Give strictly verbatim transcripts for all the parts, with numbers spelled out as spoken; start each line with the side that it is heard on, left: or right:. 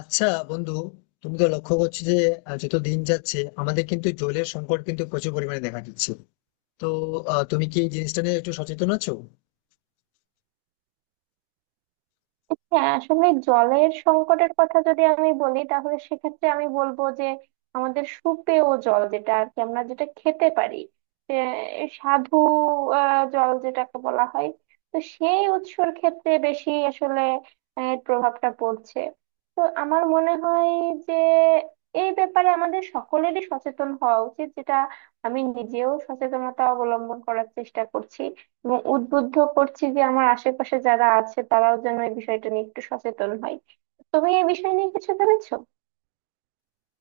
left: আচ্ছা বন্ধু, তুমি তো লক্ষ্য করছো যে আহ, যত দিন যাচ্ছে আমাদের কিন্তু জলের সংকট কিন্তু প্রচুর পরিমাণে দেখা দিচ্ছে। তো আহ, তুমি কি এই জিনিসটা নিয়ে একটু সচেতন আছো?
right: হ্যাঁ, আসলে জলের সংকটের কথা যদি আমি বলি তাহলে সেক্ষেত্রে আমি বলবো যে আমাদের সুপেয় জল, যেটা আর কি আমরা যেটা খেতে পারি, যে সাধু আহ, জল যেটাকে বলা হয়, তো সেই উৎসর ক্ষেত্রে বেশি আসলে আহ, এর প্রভাবটা পড়ছে। তো আমার মনে হয় যে এই ব্যাপারে আমাদের সকলেরই সচেতন হওয়া উচিত, যেটা আমি নিজেও সচেতনতা অবলম্বন করার চেষ্টা করছি এবং উদ্বুদ্ধ করছি যে আমার আশেপাশে যারা আছে তারাও যেন এই বিষয়টা নিয়ে একটু সচেতন হয়। তুমি এই বিষয় নিয়ে কিছু ভেবেছো?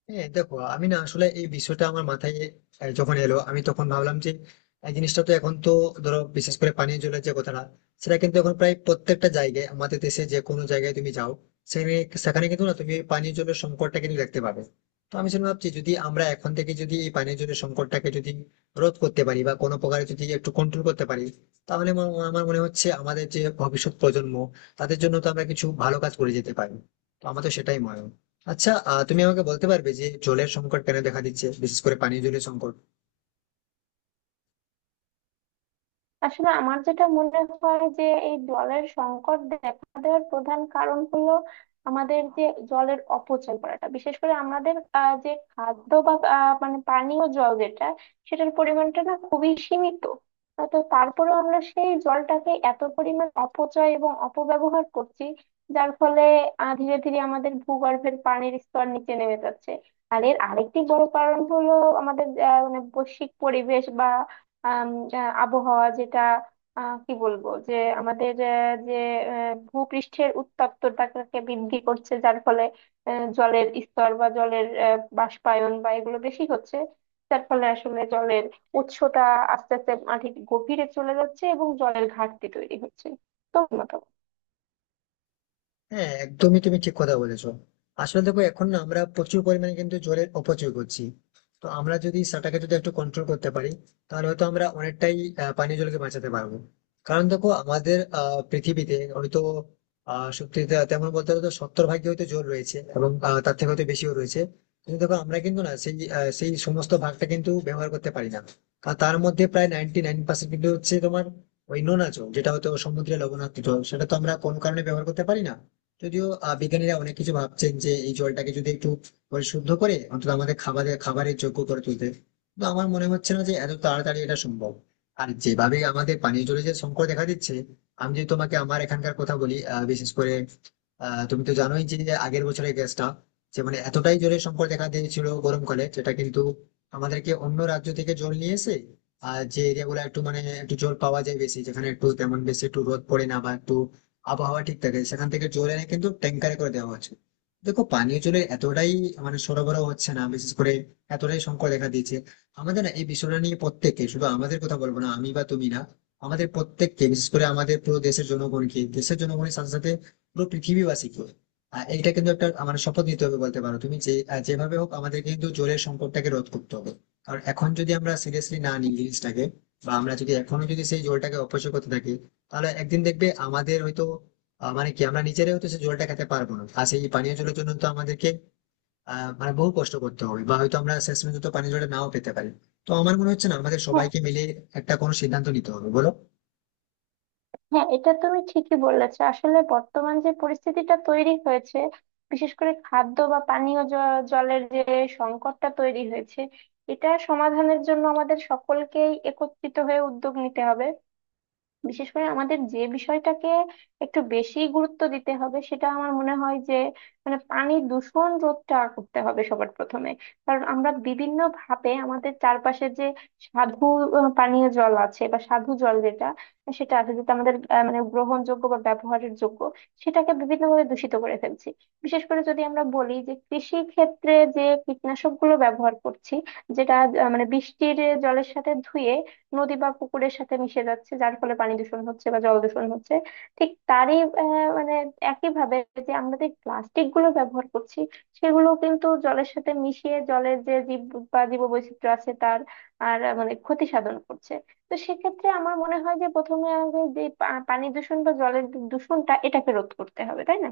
left: হ্যাঁ দেখো, আমি না আসলে এই বিষয়টা আমার মাথায় আহ, যখন এলো, আমি তখন ভাবলাম যে এই জিনিসটা তো এখন তো ধরো বিশেষ করে পানীয় জলের যে কথাটা, সেটা কিন্তু এখন প্রায় প্রত্যেকটা জায়গায়, আমাদের দেশে যে কোনো জায়গায় তুমি যাও সেখানে, সেখানে কিন্তু না তুমি এই পানীয় জলের সংকটটা কিন্তু দেখতে পাবে। তো আমি সেটা ভাবছি, যদি আমরা এখন থেকে যদি এই পানীয় জলের সংকটটাকে যদি রোধ করতে পারি বা কোনো প্রকারে যদি একটু কন্ট্রোল করতে পারি, তাহলে আমার আমার মনে হচ্ছে আমাদের যে ভবিষ্যৎ প্রজন্ম, তাদের জন্য তো আমরা কিছু ভালো কাজ করে যেতে পারি। তো আমার তো সেটাই মনে হয়। আচ্ছা, আহ তুমি আমাকে বলতে পারবে যে জলের সংকট কেন দেখা দিচ্ছে, বিশেষ করে পানীয় জলের সংকট?
right: আসলে আমার যেটা মনে হয় যে এই জলের সংকট দেখা দেওয়ার প্রধান কারণ হলো আমাদের যে জলের অপচয় করাটা। বিশেষ করে আমাদের আহ, যে খাদ্য বা আহ, মানে পানীয় জল যেটা, সেটার পরিমাণটা না খুবই সীমিত। আহ, তো তারপরেও আমরা সেই জলটাকে এত পরিমাণ অপচয় এবং অপব্যবহার করছি, যার ফলে আহ, ধীরে ধীরে আমাদের ভূগর্ভের পানির স্তর নিচে নেমে যাচ্ছে। আর এর আরেকটি বড় কারণ হলো আমাদের আহ, মানে বৈশ্বিক পরিবেশ বা আম, আহ, আবহাওয়া যেটা, আহ, কি বলবো যে আমাদের আহ, যে আহ, ভূপৃষ্ঠের উত্তপ্ততাকে বৃদ্ধি করছে, যার ফলে আহ, জলের স্তর বা জলের আহ, বাষ্পায়ন বা এগুলো বেশি হচ্ছে, যার ফলে আসলে জলের উৎসটা আস্তে আস্তে মাটির গভীরে চলে যাচ্ছে এবং জলের ঘাটতি তৈরি হচ্ছে। তো মতামত।
left: হ্যাঁ একদমই, তুমি ঠিক কথা বলেছো। আসলে দেখো, এখন না আমরা প্রচুর পরিমাণে কিন্তু জলের অপচয় করছি। তো আমরা যদি সেটাকে যদি একটু কন্ট্রোল করতে পারি, তাহলে হয়তো আমরা অনেকটাই আহ, পানীয় জলকে বাঁচাতে পারবো। কারণ দেখো, আমাদের আহ পৃথিবীতে হয়তো আহ সত্যি তে- তেমন বলতে গেলে তো সত্তর ভাগে হয়তো জল রয়েছে এবং আহ, তার থেকে হয়তো বেশিও রয়েছে। কিন্তু দেখো, আমরা কিন্তু না সেই আহ, সেই সমস্ত ভাগটা কিন্তু ব্যবহার করতে পারি না। কারণ তার মধ্যে প্রায় নাইনটি নাইন পার্সেন্ট কিন্তু হচ্ছে তোমার ওই নোনা জল, যেটা হয়তো সমুদ্রে লবণাক্ত জল, সেটা তো আমরা কোনো কারণে ব্যবহার করতে পারি না। যদিও আহ, বিজ্ঞানীরা অনেক কিছু ভাবছেন যে এই জলটাকে যদি একটু পরিশুদ্ধ করে অন্তত আমাদের খাবারের খাবারের যোগ্য করে তুলতে। কিন্তু আমার মনে হচ্ছে না যে এত তাড়াতাড়ি এটা সম্ভব। আর যেভাবে আমাদের পানীয় জলের যে সংকট দেখা দিচ্ছে, আমি যদি তোমাকে আমার এখানকার কথা বলি, আহ, বিশেষ করে আহ, তুমি তো জানোই যে আগের বছরের গ্যাসটা যে, মানে এতটাই জোরে সংকট দেখা দিয়েছিল গরমকালে, যেটা কিন্তু আমাদেরকে অন্য রাজ্য থেকে জল নিয়ে এসে, আর যে এরিয়া গুলো একটু মানে একটু জল পাওয়া যায় বেশি, যেখানে একটু তেমন বেশি একটু রোদ পড়ে না বা একটু আবহাওয়া ঠিক থাকে, সেখান থেকে জল এনে কিন্তু ট্যাঙ্কারে করে দেওয়া হচ্ছে। দেখো, পানীয় জলের এতটাই মানে সরবরাহ হচ্ছে না, বিশেষ করে এতটাই সংকট দেখা দিয়েছে। আমাদের না এই বিষয়টা নিয়ে প্রত্যেককে, শুধু আমাদের কথা বলবো না আমি বা তুমি না, আমাদের প্রত্যেককে, বিশেষ করে আমাদের পুরো দেশের জনগণকে, দেশের জনগণের সাথে সাথে পুরো পৃথিবীবাসীকে, আহ, এটা কিন্তু একটা আমার শপথ নিতে হবে বলতে পারো তুমি, যে আহ, যেভাবে হোক আমাদের কিন্তু জলের সংকটটাকে রোধ করতে হবে। কারণ এখন যদি আমরা সিরিয়াসলি না নিই জিনিসটাকে, বা আমরা যদি এখনো যদি সেই জলটাকে অপচয় করতে থাকি, তাহলে একদিন দেখবে আমাদের হয়তো আহ, মানে কি আমরা নিজেরাই হয়তো সেই জলটা খেতে পারবো না, আর সেই পানীয় জলের জন্য তো আমাদেরকে আহ মানে বহু কষ্ট করতে হবে, বা হয়তো আমরা শেষ পর্যন্ত পানীয় জলটা নাও পেতে পারি। তো আমার মনে হচ্ছে না আমাদের সবাইকে মিলে একটা কোনো সিদ্ধান্ত নিতে হবে, বলো?
right: হ্যাঁ, এটা তুমি ঠিকই বলেছ। আসলে বর্তমান যে পরিস্থিতিটা তৈরি হয়েছে, বিশেষ করে খাদ্য বা পানীয় জ- জলের যে সংকটটা তৈরি হয়েছে, এটা সমাধানের জন্য আমাদের সকলকেই একত্রিত হয়ে উদ্যোগ নিতে হবে। বিশেষ করে আমাদের যে বিষয়টাকে একটু বেশি গুরুত্ব দিতে হবে, সেটা আমার মনে হয় যে মানে পানি দূষণ রোধটা করতে হবে সবার প্রথমে। কারণ আমরা বিভিন্ন ভাবে আমাদের চারপাশে যে সাধু আহ, পানীয় জল আছে বা সাধু জল যেটা সেটা আছে, যেটা আমাদের আহ, মানে গ্রহণযোগ্য বা ব্যবহারের যোগ্য, সেটাকে বিভিন্নভাবে দূষিত করে ফেলছি। বিশেষ করে যদি আমরা বলি যে কৃষি ক্ষেত্রে যে কীটনাশক গুলো ব্যবহার করছি, যেটা আহ, মানে বৃষ্টির জলের সাথে ধুয়ে নদী বা পুকুরের সাথে মিশে যাচ্ছে, যার ফলে পানি দূষণ হচ্ছে বা জল দূষণ হচ্ছে। ঠিক তারই আহ, মানে একই ভাবে, যে আমরা যে প্লাস্টিক গুলো ব্যবহার করছি, সেগুলো কিন্তু জলের সাথে মিশিয়ে জলের যে জীব বা জীববৈচিত্র্য আছে তার আর আহ, মানে ক্ষতি সাধন করছে। তো সেক্ষেত্রে আমার মনে হয় যে প্রথমে আগে যে পা- পানি দূষণ বা জলের দূষণটা, এটাকে রোধ করতে হবে, তাই না?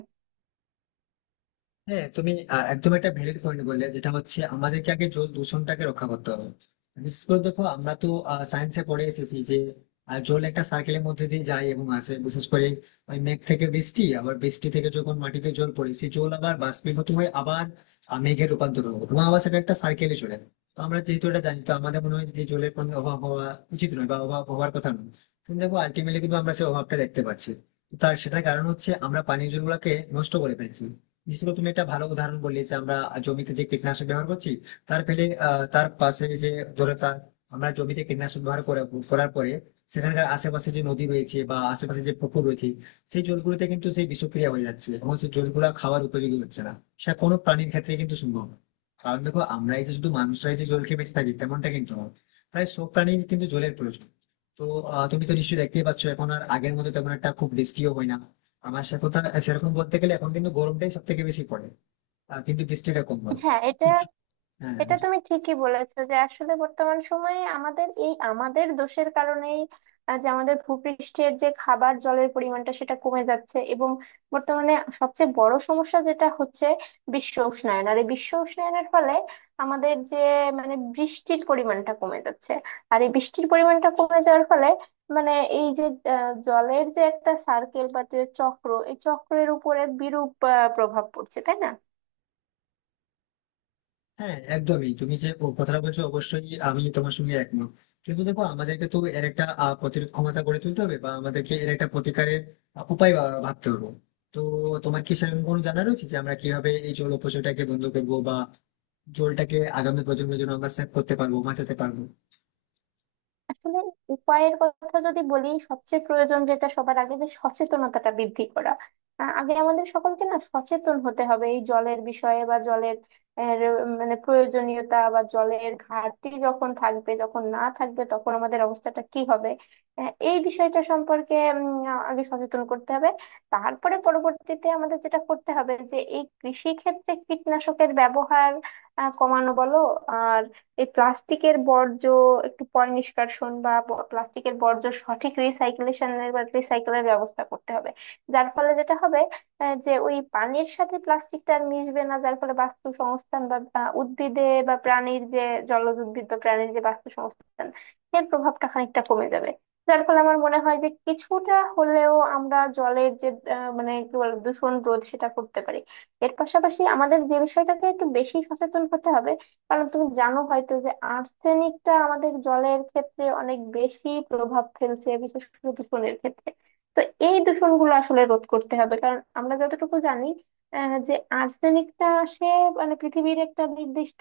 left: হ্যাঁ তুমি আহ, একদম একটা ভ্যালিড পয়েন্ট বললে, যেটা হচ্ছে আমাদেরকে আগে জল দূষণটাকে রক্ষা করতে হবে। বিশেষ করে দেখো, আমরা তো সায়েন্সে পড়ে এসেছি যে আহ, জল একটা সার্কেলের মধ্যে দিয়ে যায় এবং আসে, বিশেষ করে ওই মেঘ থেকে বৃষ্টি, আবার বৃষ্টি থেকে যখন মাটিতে জল পড়ে, সেই জল আবার বাষ্পীভূত হয়ে আবার আহ, মেঘে রূপান্তর হবে, এবং আবার সেটা একটা সার্কেলে চলে। তো আমরা যেহেতু এটা জানি, তো আমাদের মনে হয় যে জলের কোনো অভাব হওয়া উচিত নয় বা অভাব হওয়ার কথা নয়। কিন্তু দেখো, আলটিমেটলি কিন্তু আমরা সেই অভাবটা দেখতে পাচ্ছি। তার সেটার কারণ হচ্ছে আমরা পানীয় জলগুলোকে নষ্ট করে ফেলছি। বিশেষ করে তুমি একটা ভালো উদাহরণ বললে যে আমরা জমিতে যে কীটনাশক ব্যবহার করছি, তার ফলে আহ, তার পাশে যে ধরো তার, আমরা জমিতে কীটনাশক ব্যবহার করা- করার পরে সেখানকার আশেপাশে যে নদী রয়েছে বা আশেপাশে যে পুকুর রয়েছে, সেই জলগুলোতে কিন্তু সেই বিষক্রিয়া হয়ে যাচ্ছে এবং সেই জলগুলো খাওয়ার উপযোগী হচ্ছে না। সেটা কোনো প্রাণীর ক্ষেত্রে কিন্তু সম্ভব না। কারণ দেখো, আমরাই যে শুধু মানুষরাই যে জল খেয়ে বেঁচে থাকি তেমনটা কিন্তু নয়, প্রায় সব প্রাণীর কিন্তু জলের প্রয়োজন। তো আহ, তুমি তো নিশ্চয়ই দেখতেই পাচ্ছ এখন আর আগের মতো তেমন একটা খুব বৃষ্টিও হয় না। আমার সে কথা সেরকম বলতে গেলে এখন কিন্তু গরমটাই সব থেকে বেশি পড়ে, আহ, কিন্তু বৃষ্টিটা কম হয়।
right: হ্যাঁ, এটা
left: হ্যাঁ।
right: এটা তুমি ঠিকই বলেছো যে আসলে বর্তমান সময়ে আমাদের এই আমাদের দোষের কারণেই আহ, যে আমাদের ভূপৃষ্ঠের যে খাবার জলের পরিমাণটা সেটা কমে যাচ্ছে। এবং বর্তমানে সবচেয়ে বড় সমস্যা যেটা হচ্ছে বিশ্ব উষ্ণায়ন। আর এই বিশ্ব উষ্ণায়নের ফলে আমাদের যে মানে বৃষ্টির পরিমাণটা কমে যাচ্ছে, আর এই বৃষ্টির পরিমাণটা কমে যাওয়ার ফলে মানে এই যে আহ, জলের যে একটা সার্কেল বা যে চক্র, এই চক্রের উপরে বিরূপ আহ, প্রভাব পড়ছে, তাই না?
left: হ্যাঁ একদমই, তুমি যে ও কথাটা বলছো অবশ্যই আমি তোমার সঙ্গে একমত। কিন্তু দেখো, আমাদেরকে তো এর একটা আহ, প্রতিরোধ ক্ষমতা গড়ে তুলতে হবে, বা আমাদেরকে এর একটা প্রতিকারের আহ, উপায় ভা- ভাবতে হবে। তো তোমার কি সেরকম কোনো জানা রয়েছে যে আমরা কিভাবে এই জল অপচয়টাকে বন্ধ করবো, বা জলটাকে আগামী প্রজন্মের জন্য আমরা সেভ করতে পারবো, বাঁচাতে পারবো?
right: আসলে উপায়ের কথা যদি বলি, সবচেয়ে প্রয়োজন যেটা সবার আগে, যে সচেতনতাটা বৃদ্ধি করা। আ- আগে আমাদের সকলকে না সচেতন হতে হবে এই জলের বিষয়ে বা জলের এর, মানে প্রয়োজনীয়তা, বা জলের ঘাটতি যখন থাকবে, যখন না থাকবে তখন আমাদের অবস্থাটা কি হবে, আ, এই বিষয়টা সম্পর্কে উম, আ- আগে সচেতন করতে হবে। তারপরে পরবর্তীতে আমাদের যেটা করতে হবে যে এই কৃষি ক্ষেত্রে কীটনাশকের ব্যবহার আ, কমানো, বলো। আর এই প্লাস্টিকের বর্জ্য একটু পয় নিষ্কাশন বা ব- প্লাস্টিকের বর্জ্য সঠিক রিসাইকেলেশনের বা রিসাইকেলের ব্যবস্থা করতে হবে, যার ফলে যেটা হবে আহ, যে ওই পানির সাথে প্লাস্টিকটা আর মিশবে না, যার ফলে বাস্তুসংস্থান বা বা উদ্ভিদে বা প্রাণীর যে জলজ উদ্ভিদ বা প্রাণীর যে বাস্তুসংস্থান, এর প্রভাবটা খানিকটা কমে যাবে। যার ফলে আমার মনে হয় যে কিছুটা হলেও আমরা জলের যে আহ, মানে কি বলে দূষণ রোধ সেটা করতে পারি। এর পাশাপাশি আমাদের যে বিষয়টাতে একটু বেশি সচেতন হতে হবে, কারণ তুমি জানো হয়তো যে আর্সেনিকটা আমাদের জলের ক্ষেত্রে অনেক বেশি প্রভাব ফেলছে, বিশেষ করে দূষণের ক্ষেত্রে। তো এই দূষণগুলো আসলে রোধ করতে হবে, কারণ আমরা যতটুকু জানি আহ, যে আর্সেনিকটা আসে মানে পৃথিবীর একটা নির্দিষ্ট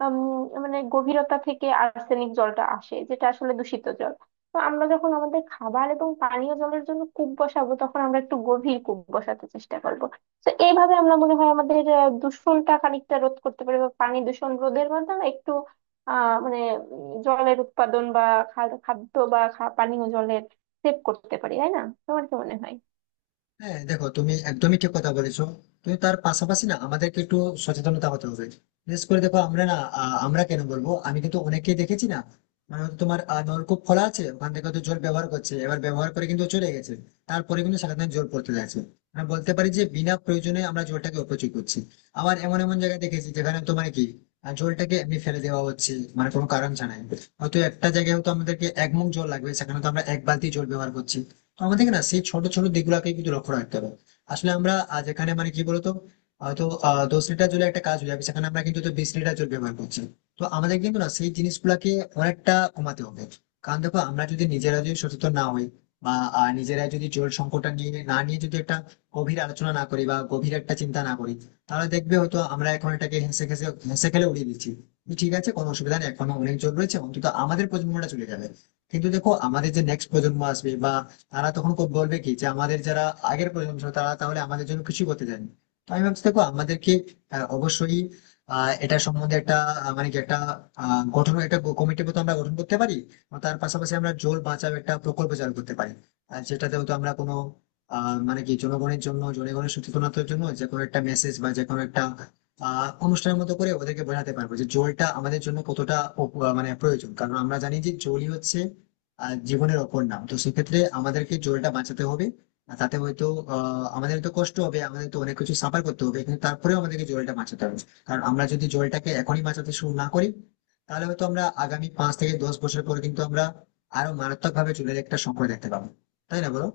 right: উম, মানে গভীরতা থেকে আর্সেনিক জলটা আসে, যেটা আসলে দূষিত জল। তো আমরা যখন আমাদের খাবার এবং পানীয় জলের জন্য কূপ বসাবো, তখন আমরা একটু গভীর কূপ বসাতে চেষ্টা করব। তো এইভাবে আমরা মনে হয় আমাদের আহ, দূষণটা খানিকটা রোধ করতে পারি, বা পানি দূষণ রোধের মাধ্যমে একটু আহ মানে উম, জলের উৎপাদন বা খা- খাদ্য বা খা- পানীয় জলের সেভ করতে পারি, তাই না? তোমার কি মনে হয়?
left: হ্যাঁ দেখো, তুমি একদমই ঠিক কথা বলেছো। কিন্তু তার পাশাপাশি না আমাদেরকে একটু সচেতনতা হতে হবে। বিশেষ করে দেখো, আমরা না আহ, আমরা কেন বলবো, আমি কিন্তু অনেককেই দেখেছি না, মানে হয়তো তোমার আহ, নলকূপ খোলা আছে, ওখান থেকে হয়তো জল ব্যবহার করছে, এবার ব্যবহার করে কিন্তু চলে গেছে, তারপরে কিন্তু সেখানে জল পড়তে যাচ্ছে। আমি বলতে পারি যে বিনা প্রয়োজনে আমরা জলটাকে অপচয় করছি। আবার এমন এমন জায়গায় দেখেছি যেখানে তোমার কি আহ, জলটাকে এমনি ফেলে দেওয়া হচ্ছে, মানে কোনো কারণ ছাড়াই। হয়তো একটা জায়গায় হয়তো আমাদেরকে এক মুখ জল লাগবে, সেখানে তো আমরা এক বালতি জল ব্যবহার করছি। তো আমাদের না সেই ছোট ছোট দিকগুলোকে কিন্তু লক্ষ্য রাখতে হবে। আসলে আমরা আহ, যেখানে মানে কি বলতো হয়তো আহ দশ লিটার জলের একটা কাজ হয়ে যাবে, সেখানে আমরা কিন্তু তো বিশ লিটার জল ব্যবহার করছি। তো আমাদের কিন্তু না সেই জিনিসগুলাকে অনেকটা কমাতে হবে। কারণ দেখো, আমরা যদি নিজেরা যদি সচেতন না হই, বা আহ, নিজেরা যদি জল সংকটটা নিয়ে না নিয়ে যদি একটা গভীর আলোচনা না করি বা গভীর একটা চিন্তা না করি, তাহলে দেখবে হয়তো আমরা এখন এটাকে হেসে খেসে হেসে খেলে উড়িয়ে দিচ্ছি, ঠিক আছে কোনো অসুবিধা নেই, এখনো অনেক জল রয়েছে, অন্তত আমাদের প্রজন্মটা চলে যাবে। কিন্তু দেখো, আমাদের যে নেক্সট প্রজন্ম আসবে, বা তারা তখন ক- বলবে কি যে আমাদের যারা আগের প্রজন্ম ছিল তারা তাহলে আমাদের জন্য কিছু করতে চায়নি। তো আমি ভাবছি দেখো, আমাদেরকে আহ, অবশ্যই আহ এটা সম্বন্ধে একটা আহ, মানে কি একটা আহ, গঠন একটা কমিটি মতো আমরা গঠন করতে পারি। আর তার পাশাপাশি আমরা জল বাঁচাও একটা প্রকল্প চালু করতে পারি। আর যেটাতে হয়তো আমরা কোনো আহ মানে কি জনগণের জন্য, জনগণের সচেতনতার জন্য যে কোনো একটা মেসেজ, বা যে কোনো একটা আহ অনুষ্ঠানের মতো করে ওদেরকে বোঝাতে পারবো যে জলটা আমাদের জন্য কতটা উপ- আহ, মানে প্রয়োজন। কারণ আমরা জানি যে জলই হচ্ছে আহ, জীবনের অপর নাম। তো সেক্ষেত্রে আমাদেরকে জলটা বাঁচাতে হবে। আর তাতে হয়তো আহ আমাদের তো কষ্ট হবে, আমাদের তো অনেক কিছু সাফার করতে হবে, কিন্তু তারপরেও আমাদেরকে জলটা বাঁচাতে হবে। কারণ আমরা যদি জলটাকে এখনই বাঁচাতে শুরু না করি, তাহলে হয়তো আমরা আগামী পাঁচ থেকে দশ বছর পরে কিন্তু আমরা আরো মারাত্মক ভাবে জলের একটা সংকট দেখতে পাবো। তাই না বলো?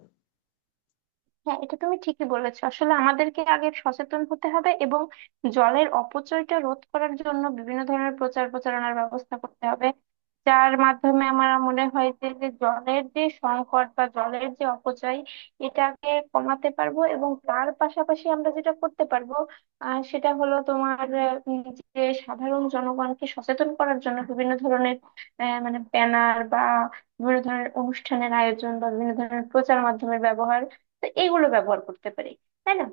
right: হ্যাঁ, এটা তুমি ঠিকই বলেছো। আসলে আমাদেরকে আগে সচেতন হতে হবে এবং জলের অপচয়টা রোধ করার জন্য বিভিন্ন ধরনের প্রচার প্রচারণার ব্যবস্থা করতে হবে, যার মাধ্যমে আমার মনে হয় যে যে জলের যে সংকট বা জলের যে অপচয়, এটাকে কমাতে পারবো। এবং তার পাশাপাশি আমরা যেটা করতে পারবো আহ সেটা হলো তোমার আহ, উম, যে সাধারণ জনগণকে সচেতন করার জন্য বিভিন্ন ধরনের আহ, মানে ব্যানার বা বিভিন্ন ধরনের অনুষ্ঠানের আয়োজন বা বিভিন্ন ধরনের প্রচার মাধ্যমের ব্যবহার, তো এগুলো ব্যবহার করতে পারি, তাই না?